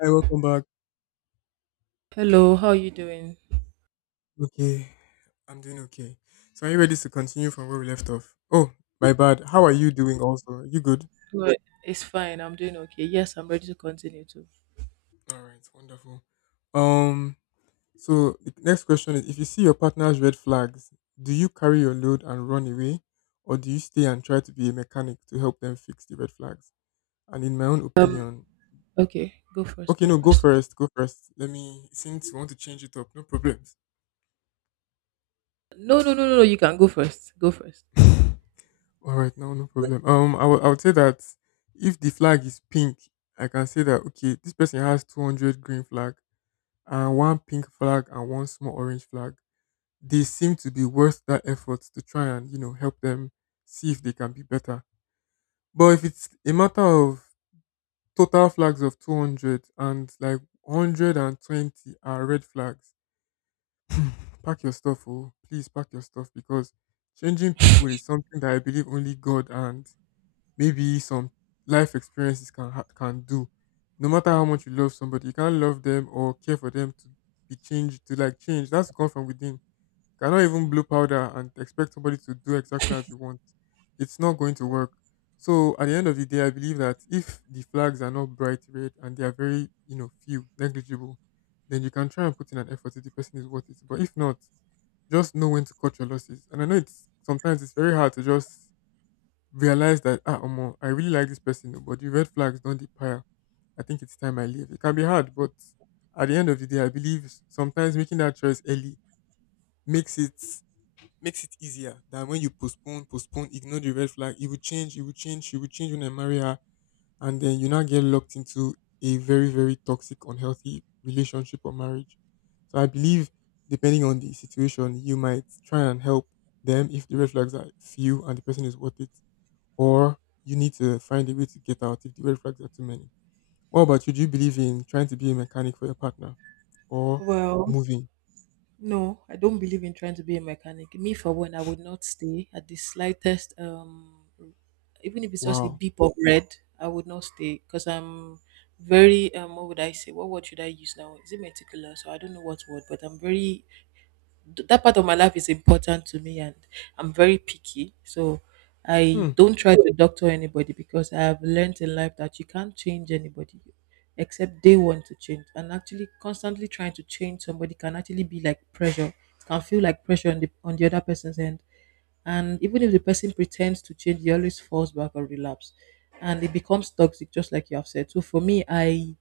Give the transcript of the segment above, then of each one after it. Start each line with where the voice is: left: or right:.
left: Hi, welcome back.
right: Hello, how are you doing?
left: Okay, I'm doing okay. So, are you ready to continue from where we left off? Oh, my bad. How are you doing? Also, are you good?
right: Good. It's fine. I'm doing okay. Yes, I'm ready to continue too.
left: All right, wonderful. Um, so the next question is: if you see your partner's red flags, do you carry your load and run away, or do you stay and try to be a mechanic to help them fix the red flags? And in my own
right: Um,
left: opinion,
right: okay, go first.
left: okay,
right: Go
left: no, go
right: first.
left: first. Go first. Let me. Since you want to change it up, no problems.
right: No, no, no, no, no. You can go first. Go first.
left: All right, now no problem. I would say that if the flag is pink, I can say that okay, this person has 200 green flag and one pink flag and one small orange flag. They seem to be worth that effort to try and help them see if they can be better. But if it's a matter of total flags of 200 and like 120 are red flags, pack your stuff, oh please pack your stuff, because changing people is something that I believe only God and maybe some life experiences can do. No matter how
right: Mm,
left: much you love somebody, you can't love them or care for them to be changed to like change. That's come from within. You cannot even
right: mm.
left: blow powder and expect somebody to do exactly as you want. It's not going to work. So at the end of the day, I believe that if the flags are not bright red and they are very few, negligible, then you can try and put in an effort if the person is worth it. But if not, just know when to cut your losses. And I know it's sometimes it's very hard to just realize that ah omo, I really like this person, oh, but the red flags don't depire. I think it's time I leave. It can be hard, but at the end of the day, I believe sometimes making that choice early makes it makes it easier than when you postpone, postpone, ignore the red flag. It will change, she will change when I marry her, and then you now get locked into a very, very toxic, unhealthy relationship or marriage. So I believe depending on the situation, you might try and help them if the red flags are few and the person is worth it, or you need to find a way to get out if the red flags are too many. What about you? Do you believe in trying to be a mechanic for your partner or
right: Well,
left: moving?
right: no, I don't believe in trying to be a mechanic. Me, for one, I would not stay at the slightest. Even if it's just a
left: Wow.
right: beep of red, I would not stay because I'm very. What would I say? What word should I use now? Is it meticulous? So I don't know what word, but I'm very that part of my life is important to me and I'm very picky. So I
left: Hmm.
right: don't try to doctor anybody because I have learned in life that you can't change anybody except they want to change. And actually constantly trying to change somebody can actually be like pressure. It can feel like pressure on the other person's end. And even if the person pretends to change, he always falls back or relapse. And it becomes toxic, just like you have said. So for me, I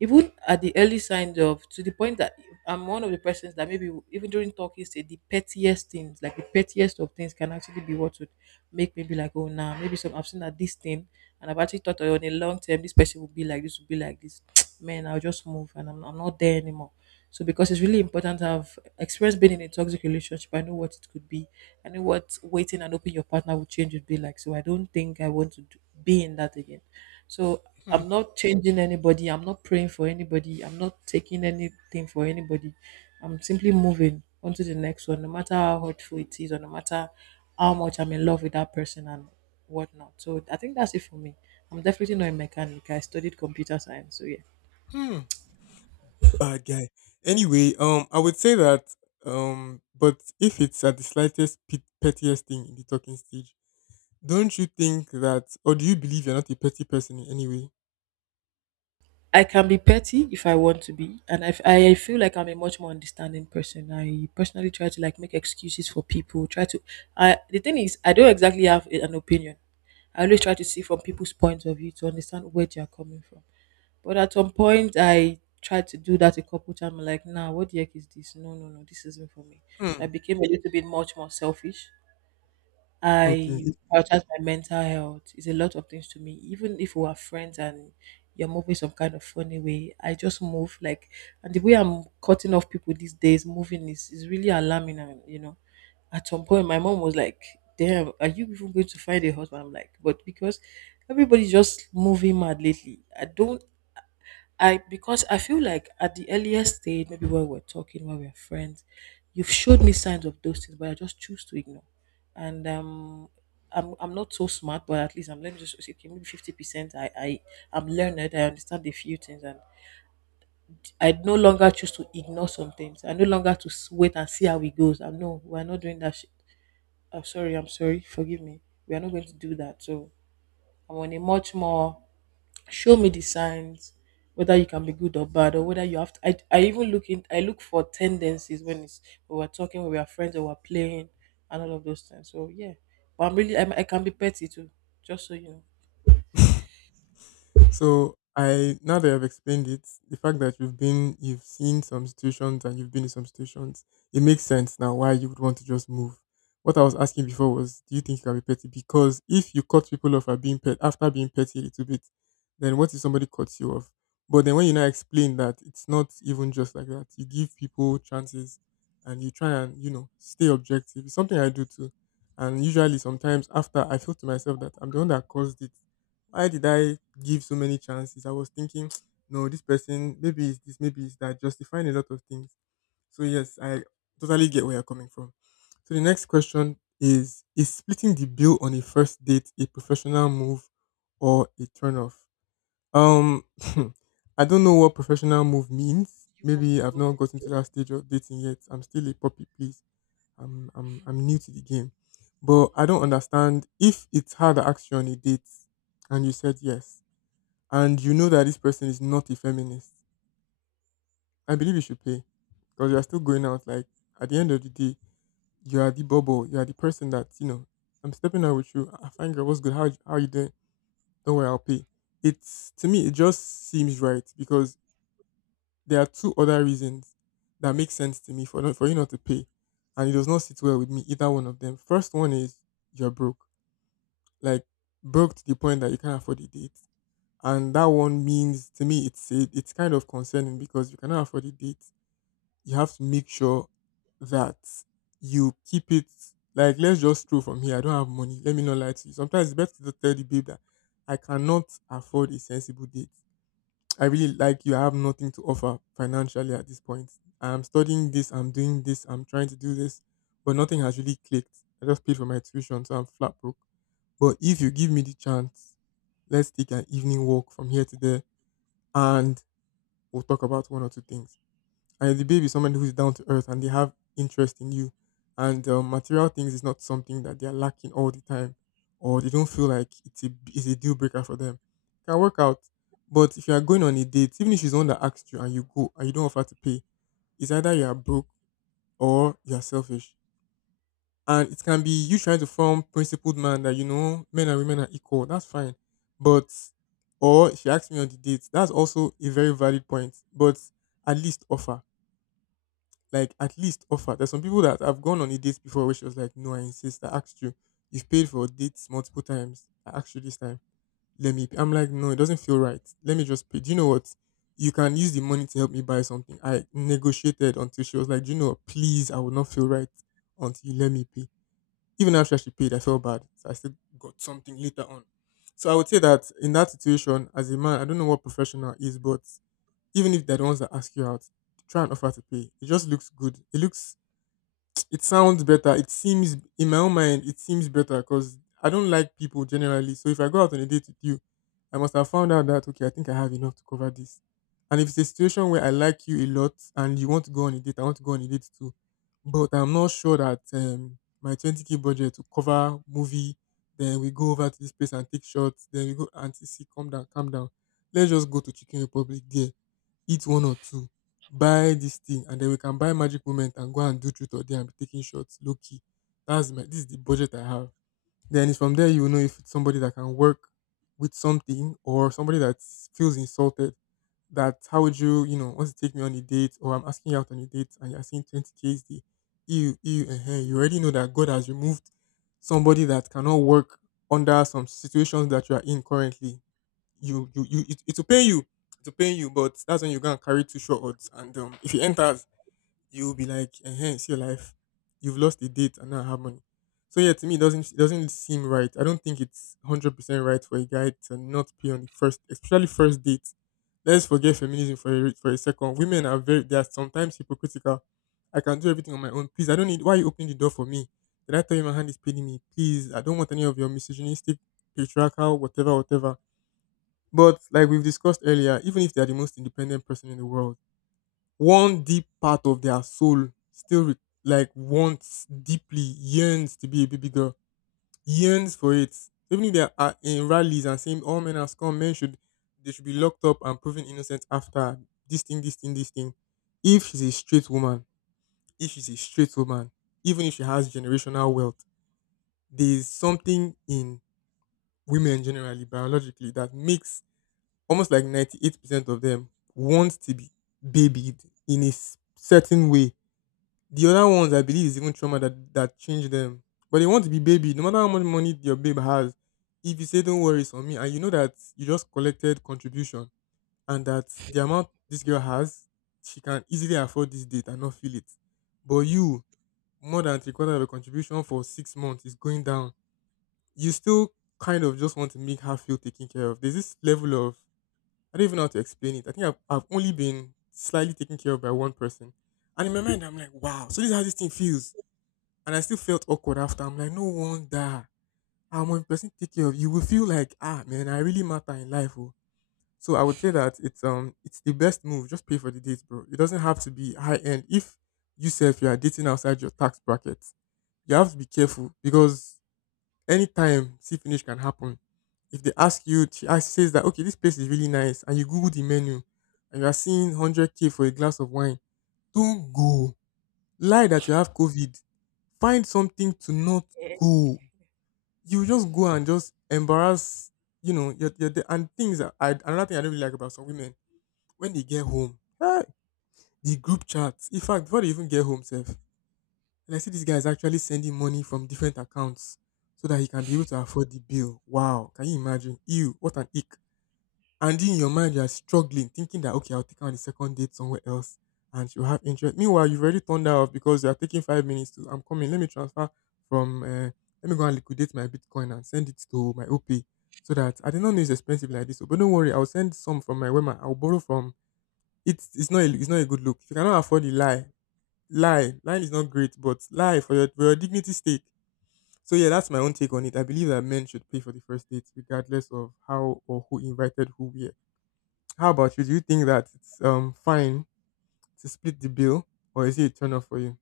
right: even at the early signs of to the point that I'm one of the persons that maybe even during talking stage the pettiest things like the pettiest of things can actually be what would make me be like oh nah maybe some I've seen that this thing and I've actually thought oh, on a long term this person will be like this will be like this man I'll just move and I'm not there anymore so because it's really important to have experienced being in a toxic relationship I know what it could be I know what waiting and hoping your partner will change would be like so I don't think I want to do, be in that again so
left: Hmm.
right: I'm not changing anybody. I'm not praying for anybody. I'm not taking anything for anybody. I'm simply moving on to the next one, no matter how hurtful it is, or no matter how much I'm in love with that person and whatnot. So I think that's it for me. I'm definitely not a mechanic. I studied computer science. So yeah.
left: Hmm. Bad guy. Anyway, I would say that but if it's at the slightest pettiest thing in the talking stage, don't you think that, or do you believe you're not a petty person in any way?
right: I can be petty if I want to be, and I feel like I'm a much more understanding person. I personally try to like make excuses for people. Try to, I the thing is, I don't exactly have an opinion. I always try to see from people's point of view to understand where they are coming from. But at some point, I tried to do that a couple times. Like, nah, what the heck is this? No, no, no, this isn't for me. So I
left: Hmm.
right: became a little bit much more selfish. I
left: Okay.
right: prioritize my mental health. It's a lot of things to me. Even if we are friends and you're moving some kind of funny way, I just move like, and the way I'm cutting off people these days, moving is really alarming. And you know, at some point, my mom was like, "Damn, are you even going to find a husband?" I'm like, "But because everybody's just moving mad lately, I don't I because I feel like at the earliest stage, maybe when we're talking, when we're friends, you've showed me signs of those things, but I just choose to ignore. And I'm not so smart, but at least I'm learning just okay, maybe 50%. I'm learned. I understand a few things, and I no longer choose to ignore some things. I no longer wait and see how it goes. I'm No, we're not doing that shit. I'm sorry. I'm sorry. Forgive me. We are not going to do that. So I want a much more show me the signs whether you can be good or bad or whether you have to I even look in I look for tendencies when it's when we're talking, when we're friends or we're playing and all of those things. So yeah. But I'm really I'm, I can be petty too, just so you know.
left: So I, now that I've explained it, the fact that you've seen some situations and you've been in some situations, it makes sense now why you would want to just move. What I was asking before was, do you think you can be petty? Because if you cut people off at being pet after being petty a little bit, then what if somebody cuts you off? But then when you now explain that it's not even just like that, you give people chances and you try and, you know, stay objective. It's something I do too. And usually sometimes after I feel to myself that I'm the one that caused it, why did I give so many chances? I was thinking, no, this person, maybe it's this, maybe it's that, justifying a lot of things. So, yes, I totally get where you're coming from. So, the next question is: is splitting the bill on a first date a professional move or a turn off? Um, I don't know what professional move means.
right: You want me
left: Maybe
right: to
left: I've
right: go
left: not gotten
right: first?
left: to that stage of dating yet. I'm still a puppy, please. I'm new to the game. But I don't
right: Okay.
left: understand, if it's hard to ask you on a date and you said yes and you know that this person is not a feminist, I believe you should pay because you are still going out. Like at the end of the day, you are the bubble. You are the person that, you know, I'm stepping out with you. I find girl, what's good? How you doing? Don't worry, I'll pay. It's to me, it just seems right because there are two other reasons that make sense to me for not, for you not to pay, and it does not sit well with me either one of them. First one is you're broke, like broke to the point that you can't afford a date. And that one means to me it's kind of concerning because you cannot afford a date. You have to make sure that you keep it, like let's just stroll from here. I don't have money. Let me not lie to you. Sometimes it's better to tell the babe that I cannot afford a sensible date. I really like you. I have nothing to offer financially at this point. I'm studying this. I'm doing this. I'm trying to do this, but nothing has really clicked. I just paid for my tuition, so I'm flat broke. But if you give me the chance, let's take an evening walk from here to there and we'll talk about one or two things. And if the babe is somebody who's down to earth and they have interest in you, and material things is not something that they are lacking all the time, or they don't feel like it's a deal breaker for them. It can work out, but if you are going on a date, even if she's the one that asked you and you go and you don't offer to pay, it's either you are broke or you are selfish. And it can be you trying to form principled man that you know men and women are equal. That's fine, but, or she asked me on the date. That's also a very valid point. But at least offer, like at least offer. There's some people that I've gone on a date before where she was like, "No, I insist. I asked you. You've paid for dates multiple times. I asked you this time. Let me pay." I'm like, "No, it doesn't feel right. Let me just pay. Do you know what? You can use the money to help me buy something." I negotiated until she was like, "Do you know what? Please, I would not feel right until you let me pay." Even after she paid, I felt bad. So I still got something later on. So I would say that in that situation, as a man, I don't know what professional is, but even if they're the ones that ask you out, try and offer to pay. It just looks good. It sounds better. It seems, in my own mind, it seems better because I don't like people generally. So if I go out on a date with you, I must have found out that okay, I think I have enough to cover this. And if it's a situation where I like you a lot and you want to go on a date, I want to go on a date too. But I'm not sure that my 20k budget to cover movie, then we go over to this place and take shots, then we go auntie see, calm down, calm down. Let's just go to Chicken Republic there, eat one or two, buy this thing, and then we can buy magic moment and go and do truth or dare and be taking shots low key. That's my, this is the budget I have. Then it's from there you will know if it's somebody that can work with something or somebody that feels insulted. That, how would you you know want to take me on a date? Or I'm asking you out on a date and you're saying 20 k is the you already know that God has removed somebody that cannot work under some situations that you are in currently. You It will pain you, it will pain you, but that's when you are gonna carry two short odds and if he enters, you'll be like, enhance your life. You've lost a date and now I have money. So yeah, to me it doesn't seem right. I don't think it's 100% right for a guy to not pay on the first, especially first date. Let's forget feminism for a second. Women are very, they are sometimes hypocritical. I can do everything on my own, please. I don't need, why are you opening the door for me? Did I tell you my hand is paining me? Please, I don't want any of your misogynistic, patriarchal, whatever, whatever. But like we've discussed earlier, even if they are the most independent person in the world, one deep part of their soul still like wants, deeply yearns to be a baby girl, yearns for it. So even if they are in rallies and saying all men are scum, men should, they should be locked up and proven innocent after, this thing, this thing, this thing. If she's a straight woman, if she's a straight woman, even if she has generational wealth, there is something in women generally biologically that makes almost like 98% of them want to be babied in a certain way. The other ones, I believe, is even trauma that changed them. But they want to be babied, no matter how much money your babe has. If you say, don't worry, it's on me, and you know that you just collected contribution and that the amount this girl has, she can easily afford this date and not feel it. But you, more than three quarter of a contribution for 6 months is going down. You still kind of just want to make her feel taken care of. There's this level of, I don't even know how to explain it. I think I've only been slightly taken care of by one person. And in my mind, I'm like, wow, so this is how this thing feels. And I still felt awkward after. I'm like, no wonder. I'm one person take care of you. Will feel like, ah, man, I really matter in life. Oh. So I would say that it's it's the best move. Just pay for the date, bro. It doesn't have to be high end. If you say, if you are dating outside your tax bracket, you have to be careful because anytime see finish can happen. If they ask you, she asks, says that okay, this place is really nice, and you Google the menu, and you are seeing 100 k for a glass of wine. Don't go. Lie that you have COVID. Find something to not
right: Yeah.
left: go. You just go and just embarrass. You know, your the and things. That I another thing I don't really like about some women, when they get home, the group chats. In fact, before they even get home, self. And I see this guy is actually sending money from different accounts so that he can be able to afford the bill. Wow, can you imagine? Ew, what an ick. And in your mind, you are struggling, thinking that, okay, I'll take her on the second date somewhere else and she'll have interest. Meanwhile, you've already turned her off because you are taking 5 minutes to, I'm coming, let me transfer from, let me go and liquidate my Bitcoin and send it to my OP, so that, I did not know it's expensive like this. Oh, but don't worry, I'll send some from my Wema. I'll borrow from, not a, it's not a good look. If you cannot afford the lie, lie. Lying is not great, but lie for your dignity's sake. So yeah, that's my own take on it. I believe that men should pay for the first date, regardless of how or who invited who where. How about you? Do you think that it's fine to split the bill, or is it a turn off for you?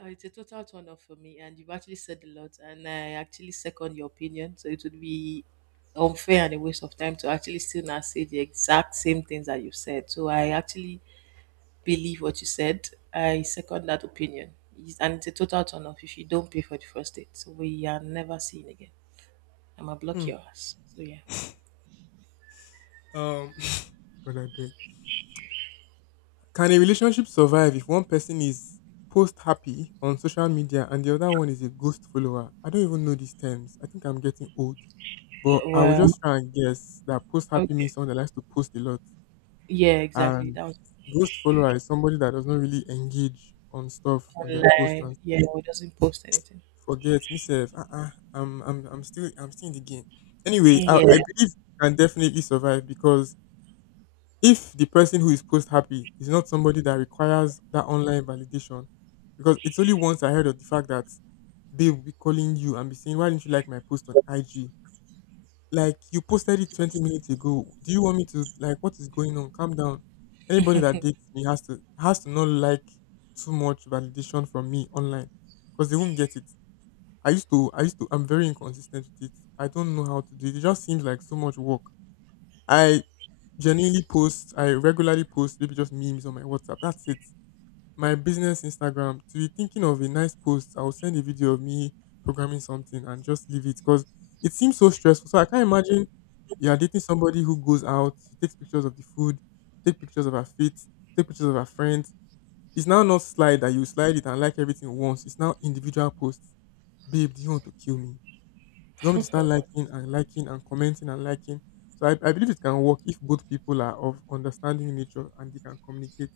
right: It's a total turn off for me, and you've actually said a lot, and I actually second your opinion. So it would be unfair and a waste of time to actually still not say the exact same things that you've said. So I actually believe what you said. I second that opinion. And it's a total turn off if you don't pay for the first date. So we are never seen again. I'm gonna block
left: Hmm.
right: your ass. So yeah.
left: Um. God, I beg. Can a relationship survive if one person is post happy on social media and the other one is a ghost follower? I don't even know these terms. I think I'm getting old, but I will
right: Well,
left: just try and guess that post happy means
right: okay.
left: someone that likes to post a lot.
right: Yeah, exactly.
left: And
right: That was
left: ghost follower is somebody that does not really engage on stuff on their
right: online.
left: posters.
right: Yeah, we doesn't post anything.
left: Forget me, self. I'm still in the game. Anyway,
right: Yeah.
left: I believe you can definitely survive because if the person who is post happy is not somebody that requires that online validation. Because it's only once I heard of the fact that they will be calling you and be saying, "Why didn't you like my post on IG?" Like, you posted it 20 minutes ago. Do you want me to like, what is going on? Calm down. Anybody that dates me has to not like too much validation from me online, because they won't get it. I used to I'm very inconsistent with it. I don't know how to do it. It just seems like so much work. I I regularly post maybe just memes on my WhatsApp. That's it. My business Instagram, to be thinking of a nice post, I'll send a video of me programming something and just leave it, because it seems so stressful. So I can't imagine, you're dating somebody who goes out, she takes pictures of the food, take pictures of her feet, take pictures of her friends. It's now not slide that you slide it and like everything once. It's now individual posts. Babe, do you want to kill me? You want me to start liking and liking and commenting and liking? So I believe it can work if both people are of understanding nature and they can communicate.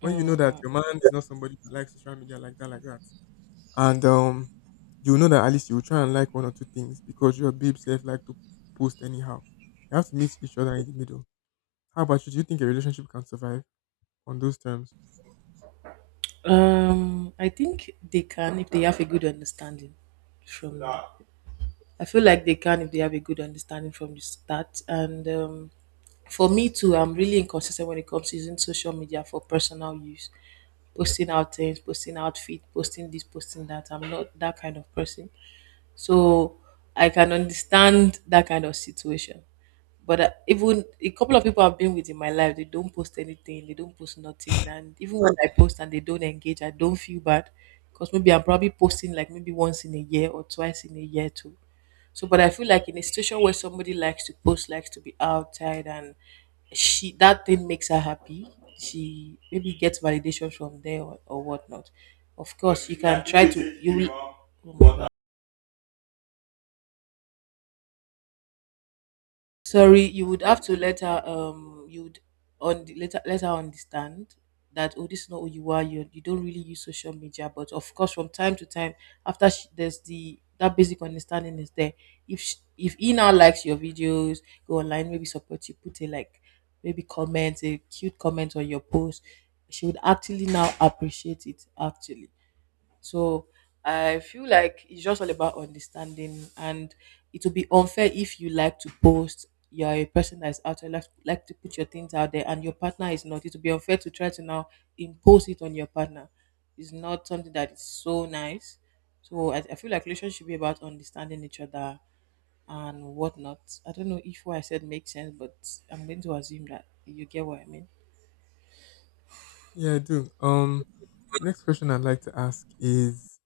left: When you know that
right: Mhm.
left: your man is not somebody that likes social media like that, and you know that at least you will try and like one or two things because your babe self like to post anyhow. You have to meet each other in the middle. How about you? Do you think a relationship can survive on those terms?
right: I think they can if they have a good understanding from I feel like they can if they have a good understanding from the start. And for me too, I'm really inconsistent when it comes to using social media for personal use, posting out things, posting outfit, posting this, posting that. I'm not that kind of person, so I can understand that kind of situation. But even a couple of people I've been with in my life, they don't post anything, they don't post nothing, and even when I post and they don't engage, I don't feel bad because maybe I'm probably posting like maybe once in a year or twice in a year too. So, but I feel like in a situation where somebody likes to post, likes to be outside, and she that thing makes her happy, she maybe gets validation from there or whatnot. Of course, you can try to you. Will- Oh my God. Sorry, you would have to let her you would on let her understand that oh this is not who you are you don't really use social media but of course from time to time after she, there's the that basic understanding is there if he now likes your videos go online maybe support you put a like maybe comment a cute comment on your post she would actually now appreciate it actually so I feel like it's just all about understanding, and it will be unfair if you like to post. You're a person that's out there, like to put your things out there, and your partner is not. It will be unfair to try to now impose it on your partner. It's not something that is so nice. So I feel like relationship should be about understanding each other and whatnot. I don't know if what I said makes sense, but I'm going to assume that you get what I mean.
left: Yeah, I do. Next question I'd like to ask is,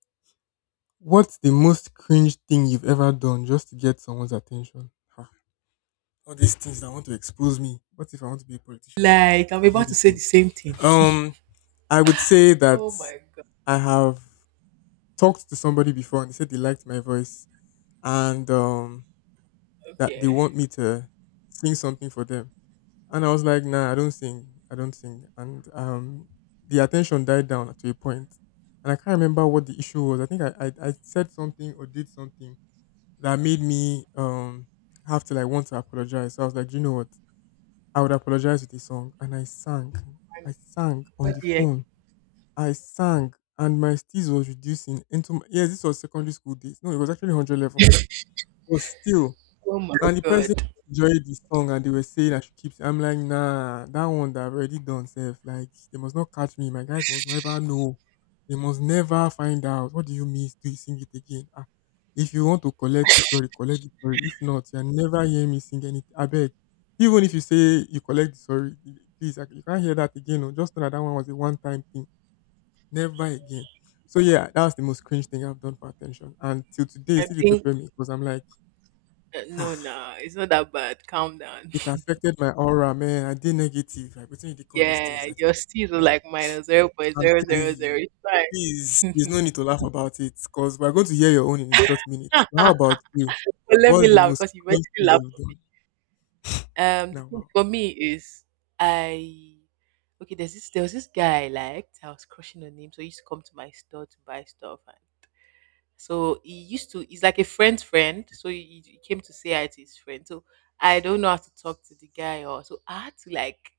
left: what's the most cringe thing you've ever done just to get someone's attention? Ha, all these things that want to expose me. What if I want to be a politician tomorrow
right: Like
left: and
right: I'm
left: they hear
right: about to
left: this
right: say the
left: thing?
right: same thing.
left: Um, I would say that
right: Oh my god.
left: I have talked to somebody before and they said they liked my voice, and that they
right: Okay.
left: want me to sing something for them. And I was like, nah, I don't sing. I don't sing. And the attention died down to a point. And I can't remember what the issue was. I think I said something or did something that made me have to like want to apologize. So I was like, you know what? I would apologize with a song. And I sang. I sang on
right: What
left: the
right: do you
left: phone. I sang and my steez was reducing into my, yes, this was secondary school days. No, it was actually 100 level. But still,
right: Oh my
left: and the
right: god.
left: person enjoyed the song and they were saying I should keep it. I'm like, nah, that one that I've already done self. Like, they must not catch me. My guys must never know. They must never find out. What do you mean? Do you sing it again? Ah, if you want to collect it, sorry, collect it, sorry. If not, you'll never hear me sing anything. I beg. Even if you say you collect the sorry, please, I- you can't hear that again. Oh. Just know that that one was a one time thing. Never again. So yeah, that was the most cringe thing I've done for attention. And till today, it
right: I
left: still dey
right: think
left: pepper me because I'm like,
right: no,
left: ah,
right: no, it's not that bad. Calm down.
left: it affected my aura, man. I did negative. I pretend they call those
right: Yeah,
left: things. I think,
right: your C's are
left: yeah,
right: like minus zero point
left: I'm
right: zero
left: telling
right: zero zero.
left: you,
right: It's fine.
left: please, there's no need to laugh about it because we're going to hear your own in a short minute. So, how about you?
right: But let me
left: What's the
right: laugh
left: most
right: because you
left: cringe
right: basically
left: thing
right: laugh
left: you've
right: for me.
left: done
right: The
left: now?
right: thing
left: Wow.
right: for me is I okay. There's this. There was this guy I liked. I was crushing on him, so he used to come to my store to buy stuff. And so he used to. He's like a friend's friend. So he came to say hi to his friend. So I don't know how to talk to the guy or so. I had to like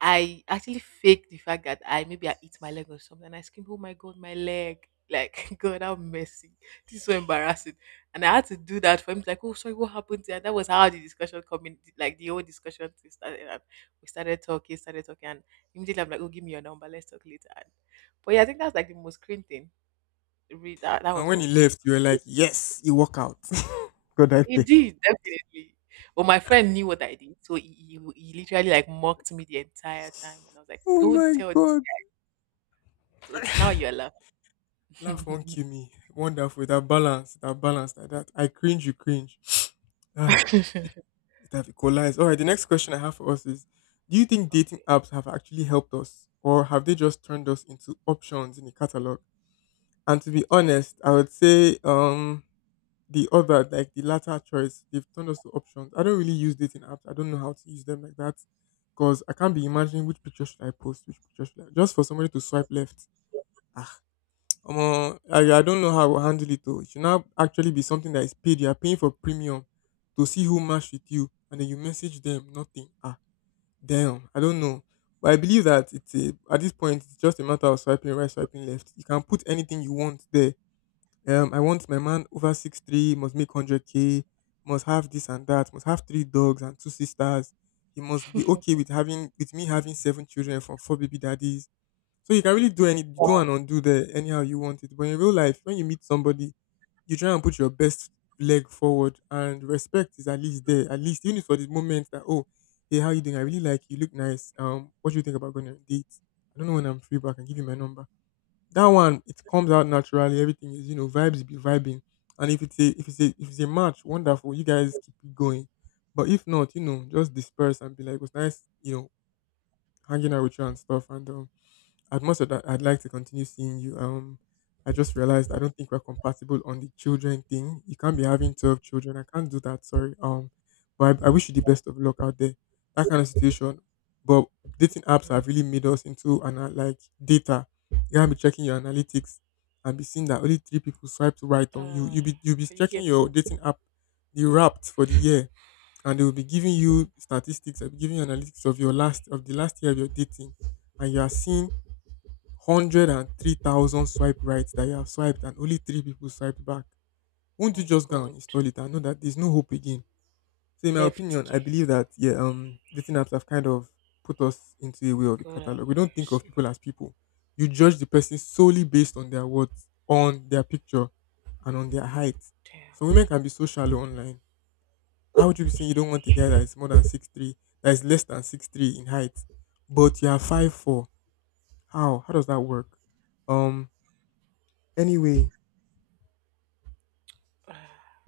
right: I actually faked the fact that I maybe I eat my leg or something, and I screamed, "Oh my god, my leg!" Like, God, how messy! This is so embarrassing, and I had to do that for him. Like, oh, sorry, what happened? There? That was how the discussion coming, like the whole discussion thing started. And we started talking, and immediately I'm like, "Oh, give me your number, let's talk later." And, but yeah, I think that's like the most cringe thing. Really, that
left: And
right: was
left: when he
right: all.
left: left, you were like, yes, he walk out. God, I
right: He
left: pay.
right: did definitely. But my friend knew what I did, so he literally like mocked me the entire time, and I was like,
left: Oh
right: "Don't
left: my
right: tell this."
left: God.
right: So now you're laughing.
left: Laugh won't
right: Okay.
left: kill me. Wonderful. That balance, that balance, that. I cringe, you cringe. Ah, it have equalized. All right, the next question I have for us is, do you think dating apps have actually helped us, or have they just turned us into options in a catalog? And to be honest, I would say the other, like the latter choice, they've turned us to options. I don't really use dating apps, I don't know how to use them like that, because I can't be imagining which picture should I post, which picture should I, just for somebody to swipe left. Ah, Omo, I don't know how I will handle it though. It should now actually be something that is paid. You are paying for premium to see who matched with you, and then you message them. Nothing. Ah, damn. I don't know, but I believe that it's a, at this point it's just a matter of swiping right, swiping left. You can put anything you want there. I want my man over 6'3", must make hundred k, must have this and that, must have three dogs and two sisters. He must be okay with having with me having seven children from four baby daddies. So you can really do any do and undo there anyhow you want it. But in real life, when you meet somebody, you try and put your best leg forward and respect is at least there. At least even if for the moment that, oh, hey, how you doing? I really like you look nice. What do you think about going on a date? I don't know when I'm free, but I can give you my number. That one, it comes out naturally. Everything is, you know, vibes be vibing. And if it's a if it's a match, wonderful. You guys keep it going. But if not, you know, just disperse and be like, it was nice, you know, hanging out with you and stuff. And um, as much as I'd like to continue seeing you, I just realized I don't think we're compatible on the children thing. You can't be having 12 children. I can't do that. Sorry. But I wish you the best of luck out there. That kind of situation. But dating apps
right: Mm.
left: have really made us into an like data. You can't be checking your analytics and be seeing that only three people swiped right on you.
right: Uh,
left: You be
right: can you hear
left: checking
right: me?
left: your dating app, the wrapped for the year, and they will be giving you statistics. They'll be giving you analytics of your last of the last year of your dating, and you are seeing 103,000 swipe right that you have swiped and only three people swiped back, won't you
right: My
left: just go and
right: God.
left: install it and know that there's no hope again? So in my
right: Left
left: opinion, I
right: gear.
left: believe that yeah, um, dating apps have kind of put us into a way of a
right: God have
left: catalogue. We don't think of
right: mercy.
left: people as people. You judge the person solely based on their words, on their picture, and on their height. So
right: Damn.
left: women can be so shallow online. How would you be saying you don't want a guy that is more than 6'3", that is less than 6'3" in height, but you are 5'4"? How? How does that work? Um, anyway,
right: Uh,